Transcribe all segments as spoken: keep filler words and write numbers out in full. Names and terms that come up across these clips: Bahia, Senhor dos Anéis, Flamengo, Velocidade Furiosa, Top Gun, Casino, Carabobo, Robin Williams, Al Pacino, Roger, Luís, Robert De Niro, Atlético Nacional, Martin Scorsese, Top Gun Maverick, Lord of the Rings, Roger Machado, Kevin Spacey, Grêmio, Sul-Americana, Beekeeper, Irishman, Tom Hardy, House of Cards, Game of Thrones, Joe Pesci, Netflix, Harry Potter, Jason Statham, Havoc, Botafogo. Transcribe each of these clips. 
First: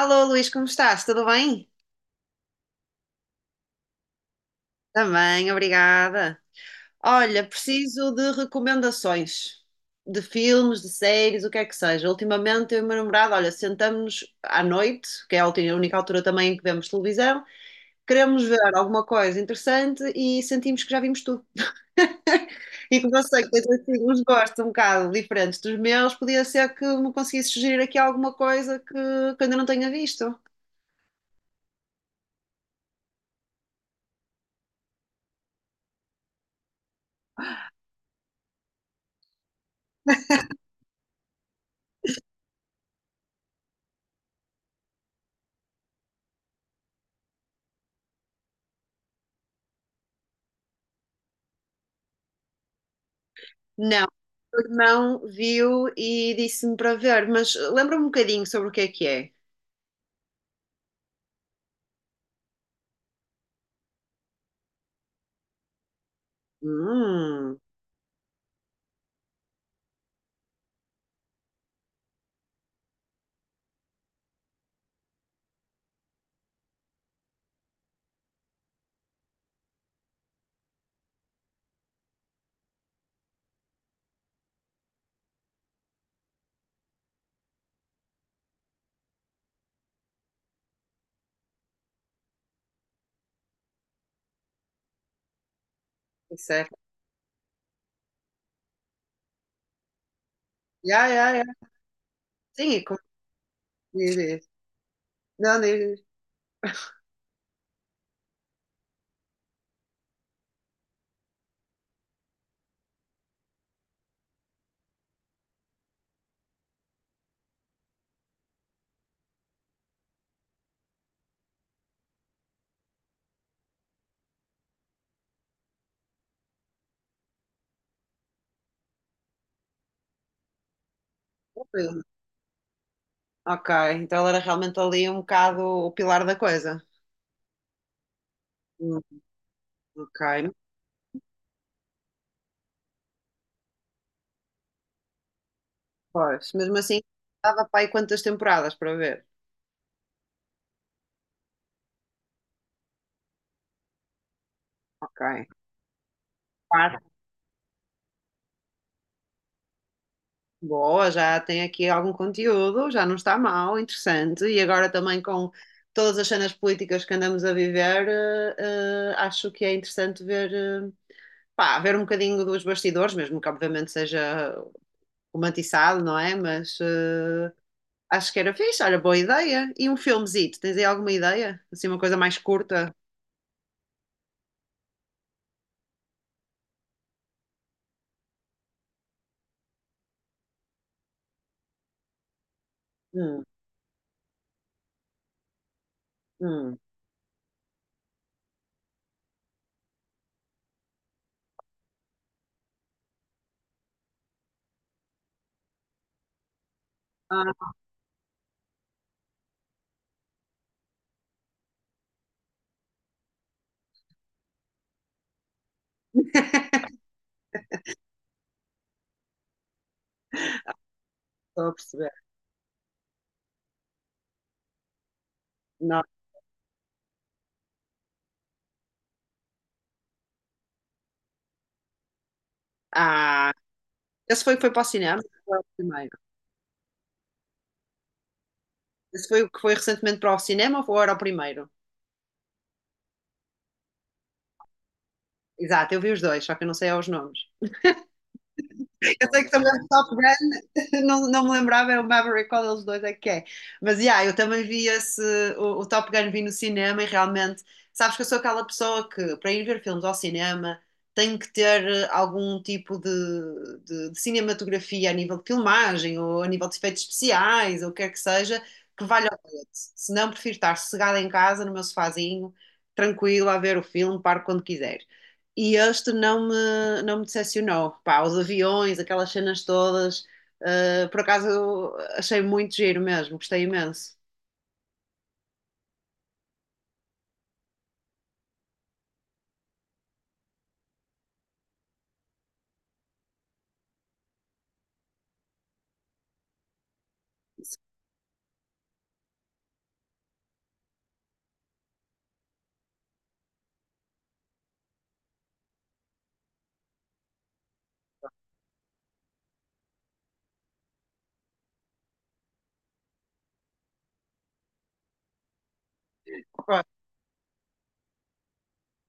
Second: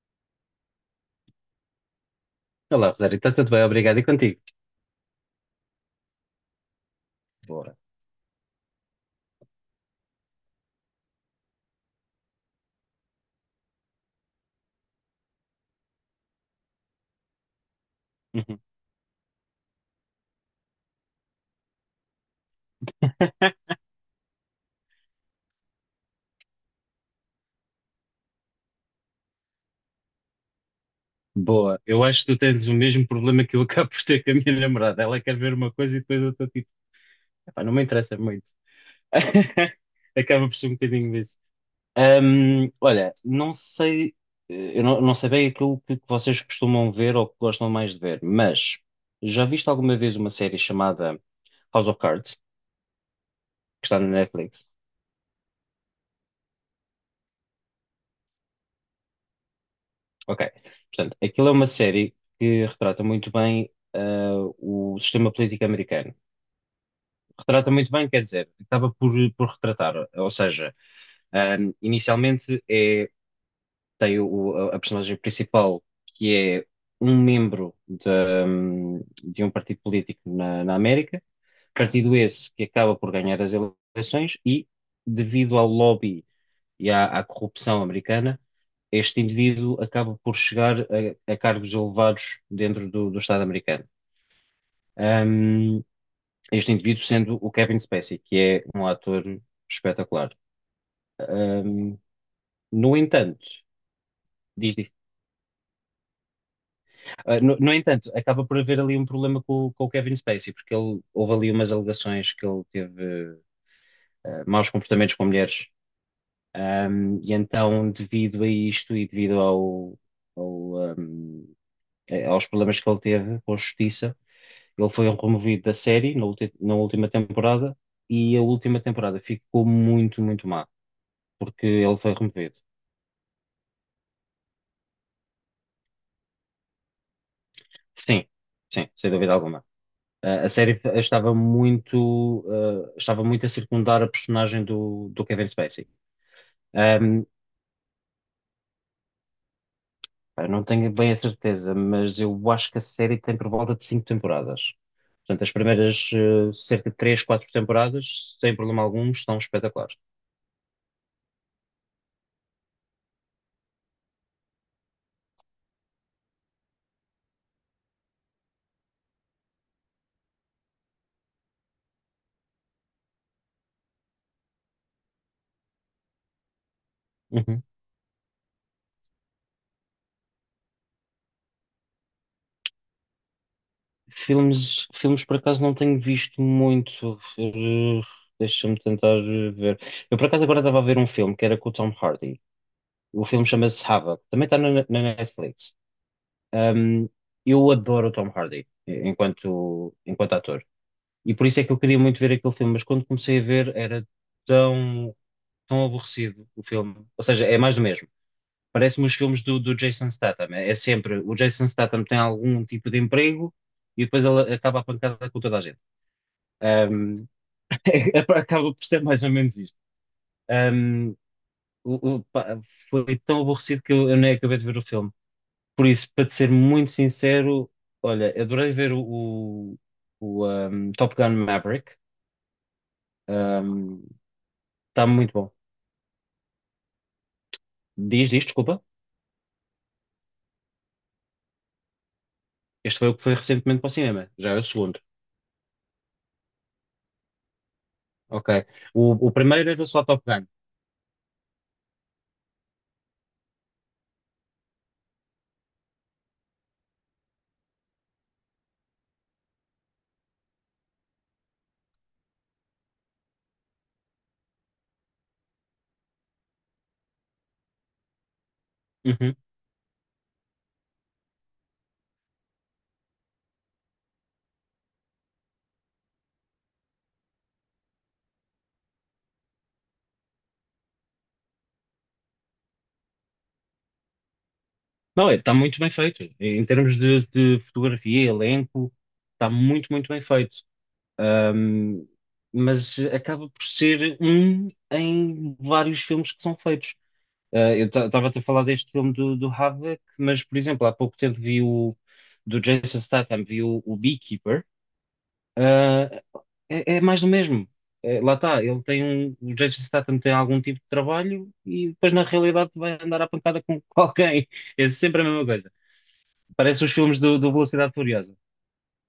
Alô, Luís, como estás? Tudo bem? Olá, Rosário, está tudo bem? Obrigado. E contigo? Também, obrigada. Olha, Boa. preciso de recomendações de filmes, de séries, o que é que seja. Ultimamente, eu e o meu namorado, olha, sentamos-nos à noite, que é a ulti- a única altura também em que vemos televisão, queremos Uhum. ver alguma coisa interessante e sentimos que já vimos tudo. E como eu sei que tens assim uns gostos um bocado diferentes dos meus, podia ser que me conseguisse sugerir aqui alguma coisa que, que ainda não tenha visto. Boa. Eu acho que tu tens o mesmo problema que eu acabo por ter com a minha namorada. Ela quer ver uma coisa e depois eu estou tipo, "Epá, não me interessa muito." Acaba por ser um bocadinho disso. Ahm, olha, não sei, eh, eu não, não sei bem aquilo que que vocês costumam ver ou que gostam mais de ver, mas já viste alguma vez uma série chamada House of Cards, que está Não, na o Netflix? irmão viu e disse-me para ver, mas lembra-me um bocadinho sobre o que é que é. Ok. Portanto, aquilo é uma série que retrata muito bem ah, o sistema político americano. Hum, Retrata muito bem, quer dizer, acaba por, por retratar. Ou seja, ah, inicialmente é, tem o- a, a personagem principal, que é um membro da- de um partido político na, na América, partido esse que acaba por ganhar as eleições e, devido ao lobby e à, à corrupção americana, este indivíduo acaba por chegar a, a cargos elevados dentro do, do Estado americano. Um, isso é. Este indivíduo sendo o Kevin Spacey, que é um ator espetacular. Yeah, yeah, yeah. Um, Sim, e no como entanto, diz isso? diz- diz- Não, diz ah, no, no entanto, acaba por haver ali um problema com, o- com o Kevin Spacey, porque ele, houve ali umas alegações que ele teve ah, maus comportamentos com mulheres. Um, e então, devido a isto e devido ao, ao, um, eh, aos problemas que ele teve com a justiça. Ele foi removido da série na, ulti- na última temporada e a última temporada ficou muito, muito má, porque ele isso. foi removido. Ok, então ele era realmente ali um bocado o pilar da coisa. Sim, sim, Hum. sem dúvida alguma. Ok, Eh, a série f- estava muito, eh, estava muito a circundar a personagem do, do Kevin Spacey. pois, mesmo assim, Ahm, dava para aí quantas temporadas para ver? eu não tenho bem a certeza, mas eu acho que a série tem por volta de cinco temporadas. Ok, Portanto, as primeiras, eh, cerca de quatro. três, quatro temporadas, sem problema algum, estão espetaculares. Boa, já tem aqui algum conteúdo, já não está mal, interessante. E agora também com todas as cenas políticas que andamos a viver, eh, eh, acho que é interessante ver, eh, pá, ver um bocadinho dos bastidores, mesmo que obviamente seja romantizado, não é? Mas eh, Uhum. acho que era fixe, olha, boa ideia. E um filmezito, tens aí alguma ideia? Assim, uma coisa mais curta? Filmes, filmes por acaso não tenho visto muito. Eh, Deixa-me tentar eh, ver. Eu por acaso agora estava a ver um filme que era com o Tom Hardy. O Hum, filme chama-se Havoc. Também está na, na Netflix. hum. Um, eu adoro o Tom Hardy eh, enquanto, enquanto ator. E por isso é que eu queria muito ver aquele filme, mas quando comecei a ver era tão, tão aborrecido o filme. Ou seja, é Ah, mais do mesmo. Parece-me os filmes do, do Jason Statham. É é sempre, o Jason Statham tem algum tipo de emprego e depois ele acaba a pancada com toda a gente. Um, Acaba por ser mais ou menos isto. Um, estou a o- o- perceber. Pá, foi tão aborrecido que eu, eu nem acabei de ver o filme. Por Não. isso, para te ser muito sincero, olha, adorei ver o, o, um, Top Gun Maverick. Ah, Um, esse foi, foi para o Está cinema? muito bom. Foi o primeiro. Diz, diz, desculpa. Esse foi o que foi recentemente para o cinema ou era o primeiro? Este foi o que foi recentemente para o cinema. Já é o segundo. Exato, eu vi os dois, só que eu não sei aos nomes. Ok. Eu O, o sei que também primeiro era o só Top Top Gun. Gun não, não me lembrava, é o Maverick, qual deles dois é que é. Mas, yeah, eu também vi esse, o, o Top Gun vi no cinema e realmente, sabes que eu sou aquela pessoa que, para ir ver filmes ao cinema, tem que ter eh, algum tipo de, de- de cinematografia a nível de filmagem ou a nível de efeitos especiais ou o que quer que seja, que valha Uhum. o bilhete. Se não, prefiro estar sossegada em casa, no meu sofazinho, tranquila, a ver o filme, paro quando quiser. E este não me, não me decepcionou. Pá, os aviões, aquelas cenas todas, Uh, por acaso achei muito giro mesmo, gostei imenso. Não, está muito bem feito. Em termos de, de fotografia, elenco, está muito, muito bem feito. Um, mas acaba por ser um em vários filmes que são feitos. Uh, eu estava a falar deste filme do, do Havoc, mas, por exemplo, há pouco tempo vi o do Jason Statham, vi o, o Beekeeper. Uh, é, É mais do mesmo. É, lá está, ele tem um, o Jason Statham tem algum tipo de trabalho e depois na realidade vai andar à pancada com com alguém. É sempre a mesma coisa. Parece os filmes do, do Velocidade Furiosa.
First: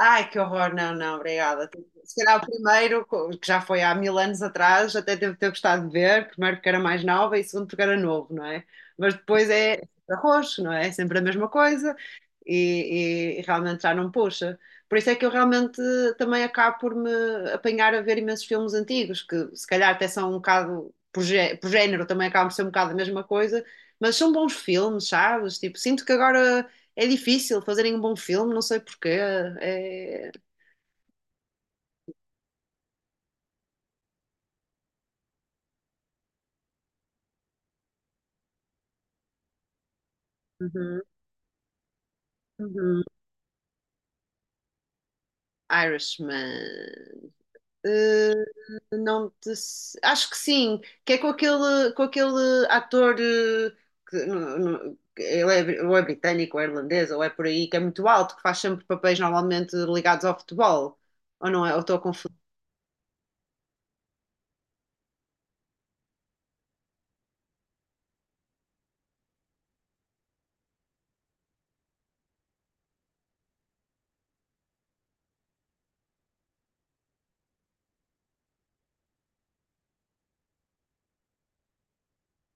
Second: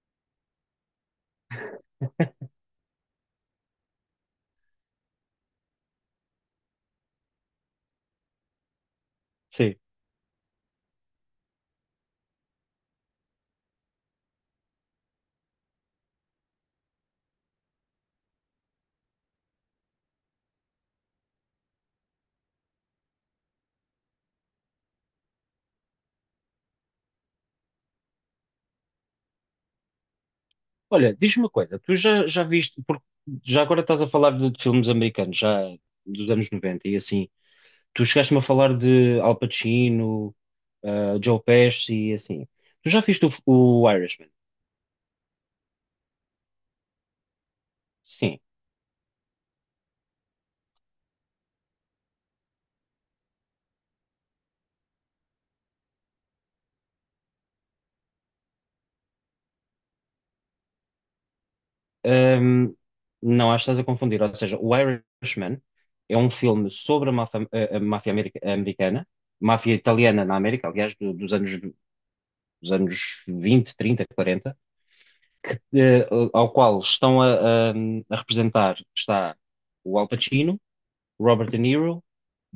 Ai, que horror, não, não, obrigada. Se calhar o primeiro, co- que já foi há mil anos atrás, até devo ter gostado de ver, primeiro porque era mais nova e segundo porque era novo, não é? Mas depois é sempre arroz, não é? É sempre a mesma coisa e, e- e realmente já não puxa. Por isso é que eu realmente também acabo por me apanhar a ver imensos filmes antigos, que se calhar até são um bocado, por, gé- por género, também acabam por ser um bocado a mesma coisa, mas são bons filmes, sabes? Tipo, sinto que agora é difícil fazerem um bom filme, não sei porquê. É. Olha, diz-me uma coisa, tu já, já viste, porque já agora estás a falar de, de filmes americanos, já dos anos noventa e assim, tu chegaste-me a falar de Al Pacino, Uhum, ah, Joe Pesci e assim. Tu já uhum. viste o, o Irishman? Irishman. Sim. Uh, não te... se- Acho que sim, que é com aquele, com aquele ator uh, que não- não- que ele é, bri- ou é britânico, ou é irlandês, ou é por aí, que é muito alto, que faz sempre papéis normalmente ligados ao futebol. Ou não é? Ou estou a confundir. Ahm, não, acho que estás a confundir, ou seja, o Irishman é um filme sobre a máfia, a- a máfia america- americana, máfia italiana na América, aliás, do- dos anos, dos anos vinte, trinta, quarenta, eh, ao qual estão a, a- a representar está o Al Pacino, Robert De Niro,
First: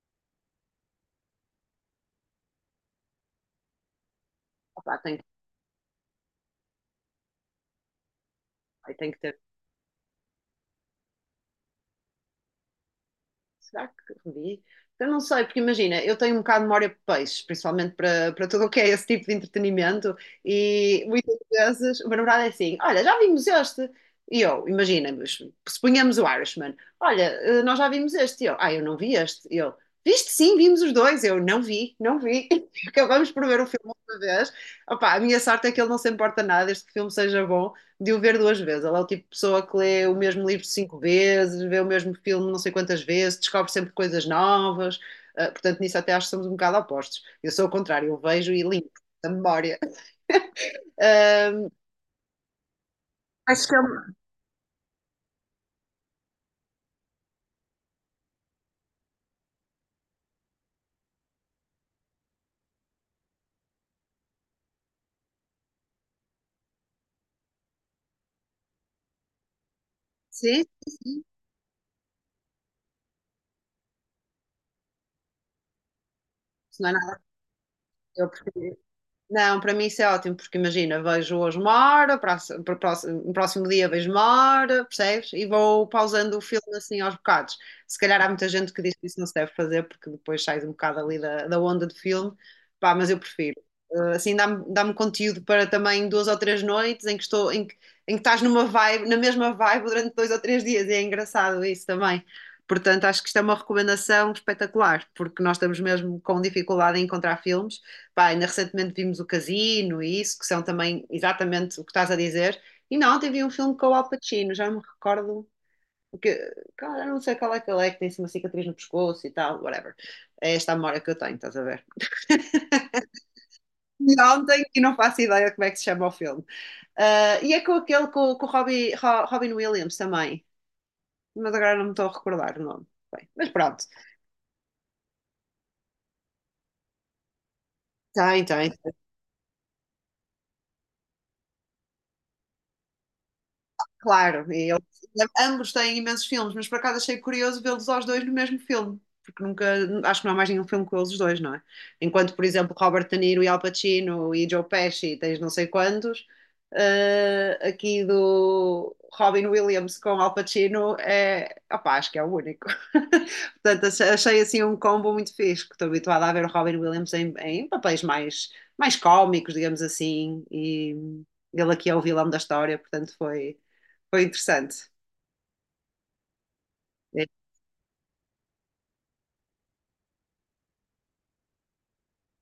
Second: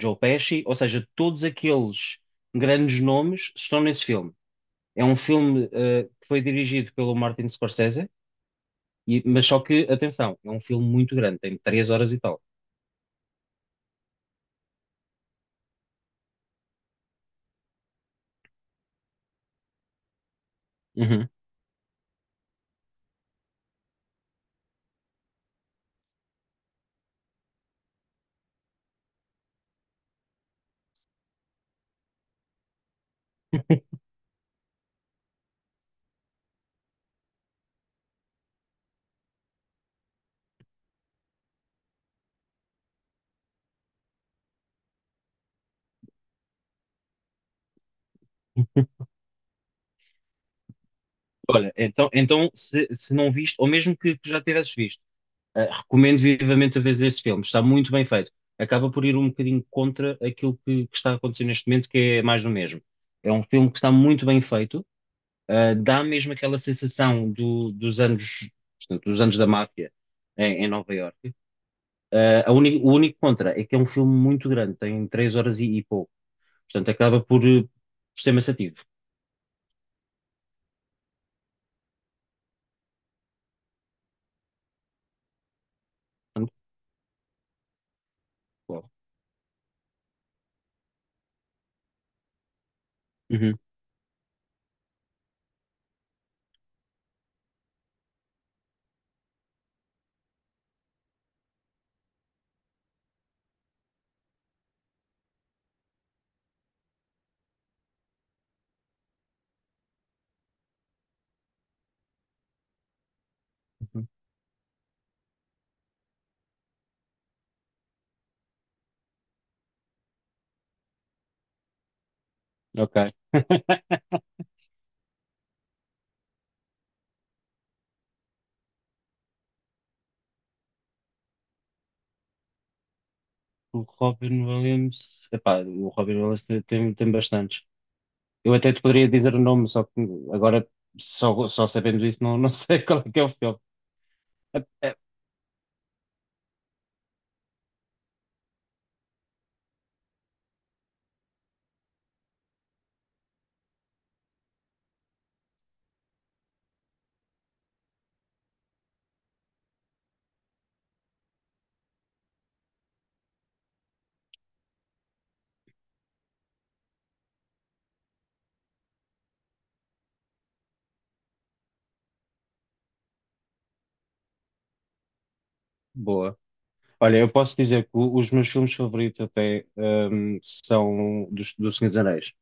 Joe Pesci, ou seja, todos aqueles grandes nomes estão nesse filme. Opa, É tenho, um que- filme, eh, que foi dirigido pelo Martin Scorsese, ai, tenho que e- ter. mas só que, atenção, é um filme muito grande, tem três horas e tal. Será que revi? Eu não sei, porque imagina, eu tenho um bocado de memória de peixe, principalmente para, para tudo o que é esse tipo de entretenimento, e Uhum. muitas vezes o meu namorado é assim: olha, já vimos este. E eu, imagina, mas suponhamos o Irishman: olha, eh, nós já vimos este. E eu, ah, eu não vi este. E eu, viste sim, vimos os dois. Eu, não vi, não vi. Acabamos por ver o filme outra vez. Opa, a minha sorte é que ele não se importa nada, este filme seja bom de o ver duas vezes. Ela é o tipo de pessoa que lê o mesmo livro cinco vezes, vê o mesmo filme não sei quantas vezes, descobre sempre coisas novas. Uh, portanto, nisso até acho que somos um bocado opostos. Eu sou o contrário, eu vejo e limpo da memória. Uh, Olha, então, então se, se não viste, ou mesmo que, que já tivesses visto, uh, recomendo vivamente a ver este filme, está muito bem feito. Acaba por ir um bocadinho contra aquilo que, que está acontecendo neste momento, que é mais do mesmo. É um filme que está muito bem feito, uh, dá mesmo aquela sensação do- dos anos, portanto, dos anos da máfia sim, em, em Nova sim, sim. Iorque. Uh, a uni- o único contra é que é um filme muito grande, tem três horas e, e pouco, Isso portanto não é acaba nada. por, uh, por Eu ser prefiro. maçativo. Não, para mim isso é ótimo, porque imagina, vejo hoje uma hora, próximo, próximo, próximo dia vejo uma hora, percebes? E vou pausando o Portanto, filme assim aos bocados. Se calhar há muita gente que bom. diz que isso não se deve fazer, porque depois sai um bocado ali da, da onda do filme, pá, mas eu Uhum, prefiro. Eh, Assim dá-me dá-me conteúdo para também duas ou três noites em que estou, em que, em que estás numa vibe, na mesma vibe durante dois ou três dias, e é engraçado isso também. Portanto, acho que isto é uma recomendação espetacular, porque nós estamos mesmo com dificuldade em encontrar filmes. Pá, ainda recentemente vimos o Casino e isso, que são também exatamente o que estás a dizer. E não, ontem vi um filme com o Al uhum. Pacino, já não me recordo. Porque, cara, eu não sei qual é que ele é, que tem assim uma cicatriz no pescoço e tal, whatever. É esta a memória que eu tenho, estás a ver? Ok. E ontem, e não faço ideia como é que se chama o filme. Ah, e é com aquele, com, com o Robbie, Ro- Robin Williams também, mas agora não me estou a recordar o nome. Bem, mas O pronto, Robin Williams, epá, o Robin Williams tem, tem, tem bastantes. tem, Eu tem, até te poderia dizer o nome, só que agora, só, só sabendo isso, não, não sei qual é que é o filme. claro, É- e eles- É ambos têm imensos filmes, mas por acaso achei curioso vê-los aos dois no mesmo filme, porque nunca, acho que não há mais nenhum filme com eles os dois, não é? Enquanto, por exemplo, Robert De Niro e Al Pacino e Joe Pesci, tens não sei quantos, eh, aqui do Robin Williams com Al Pacino é, opá, acho que é o único. Portanto, achei, achei, assim um combo muito fixe, que estou habituada a ver o Robin Williams em, em papéis mais, mais cómicos, digamos assim, e ele aqui é o vilão da história, portanto foi foi interessante. boa. Olha, É. eu posso dizer que o- os meus filmes favoritos até hum, são dos, do Senhor dos Anéis.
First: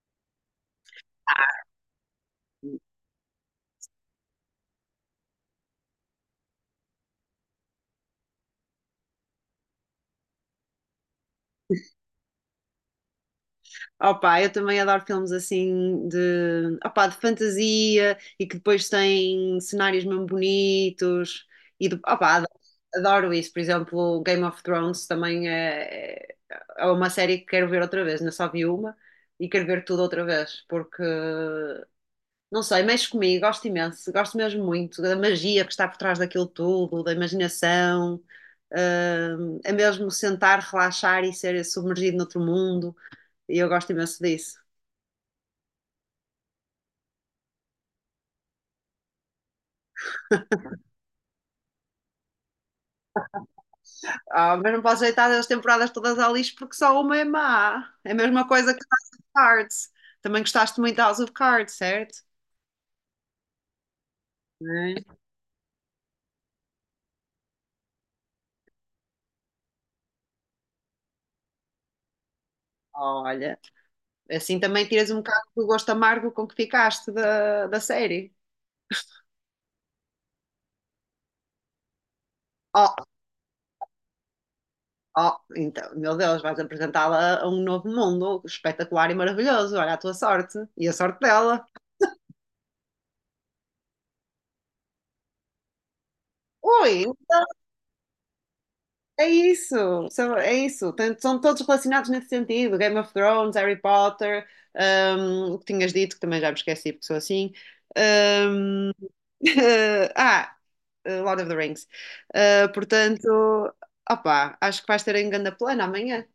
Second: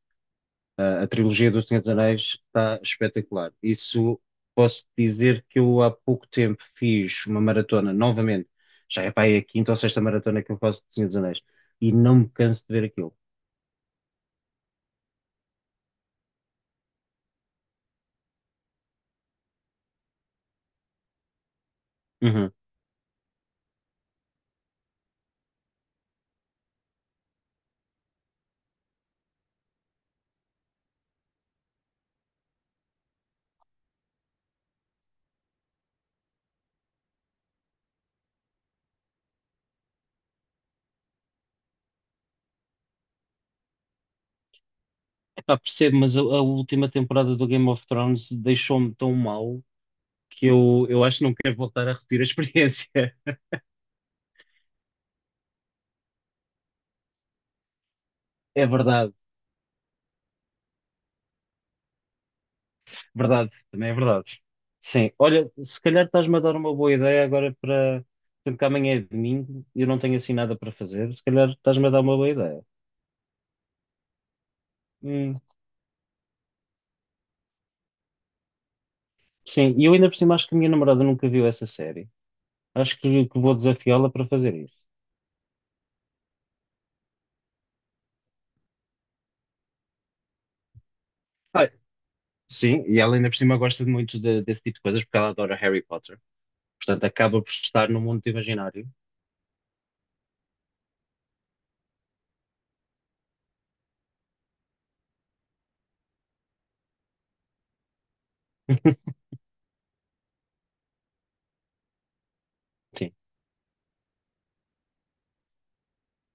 A, a trilogia do Senhor dos Anéis está espetacular. Isso posso dizer que eu há pouco tempo fiz uma maratona, novamente, já é pá, é a quinta ou sexta maratona que eu faço do Senhor dos Anéis, e não me canso de ver aquilo. Opa, eu também adoro filmes assim de, opa, de fantasia e que depois têm cenários mesmo bonitos e de, opa, adoro, Uhum. adoro isso. Por exemplo, Game of Thrones também é, é é uma série que quero ver outra vez, não só vi uma e quero ver tudo outra vez porque não sei, mexe comigo, gosto imenso, gosto mesmo muito da magia que está por trás daquilo tudo, da imaginação, hum, é mesmo sentar, relaxar e ser submergido noutro mundo, e eu gosto imenso disso. Epá, percebo, mas a, a última temporada do Game of Thrones deixou-me tão mal que eu, eu acho que não quero voltar a repetir a experiência. Ah, mas não posso deitar as temporadas todas ao lixo porque só uma é má. É a mesma É coisa que House verdade, of Cards. Também gostaste muito de House of Cards, certo? verdade, também é verdade. Né? Sim, olha, se calhar estás-me a dar uma boa ideia agora para. Sendo que amanhã é domingo e eu não tenho assim nada para fazer, se calhar estás-me a dar uma boa ideia. Olha, assim também tiras um Hum. bocado do gosto amargo com que ficaste da, da série. Sim, e eu ainda por cima acho que a minha namorada nunca viu essa série. Oh. Acho que, que vou desafiá-la para fazer isso. Oh, então, meu Deus, vais apresentá-la a um novo mundo espetacular e maravilhoso. Olha a tua sorte e a sorte dela. Ah, sim, e ela ainda por cima gosta de muito de- desse tipo de coisas porque ela adora Harry Potter. Portanto, Ui, acaba por estar no mundo imaginário. é isso, são- é isso. Tem- São todos relacionados nesse sentido: Game of Thrones, Harry Potter, hum, o que tinhas dito, que também já me esqueci porque sou assim. Hum. ah, Lord of the Rings. Ah, Sim, portanto, opá, acho que vais ter um grande plano amanhã.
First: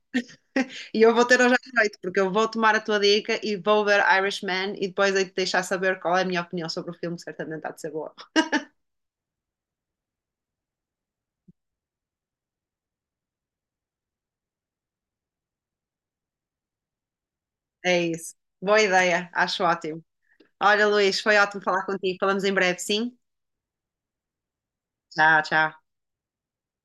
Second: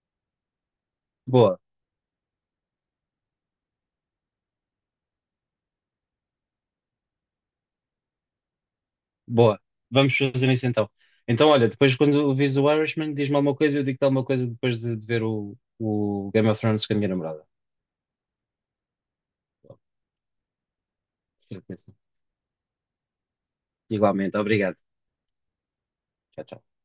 E eu vou ter hoje boa. à noite, porque eu vou tomar a tua dica e vou ver Irishman e depois aí te deixar saber qual é a minha opinião sobre o filme, que certamente há de ser boa. Boa, vamos fazer isso então. Então, olha, depois quando vês o Irishman, diz-me alguma coisa, e eu digo-te alguma coisa depois de, de ver o, o Game of Thrones com a minha namorada. É isso. Boa ideia, acho Bom, ótimo. Olha, Luís, foi ótimo falar certeza. contigo. Falamos em breve, sim? Igualmente, obrigado. Tchau, tchau. Tchau, tchau.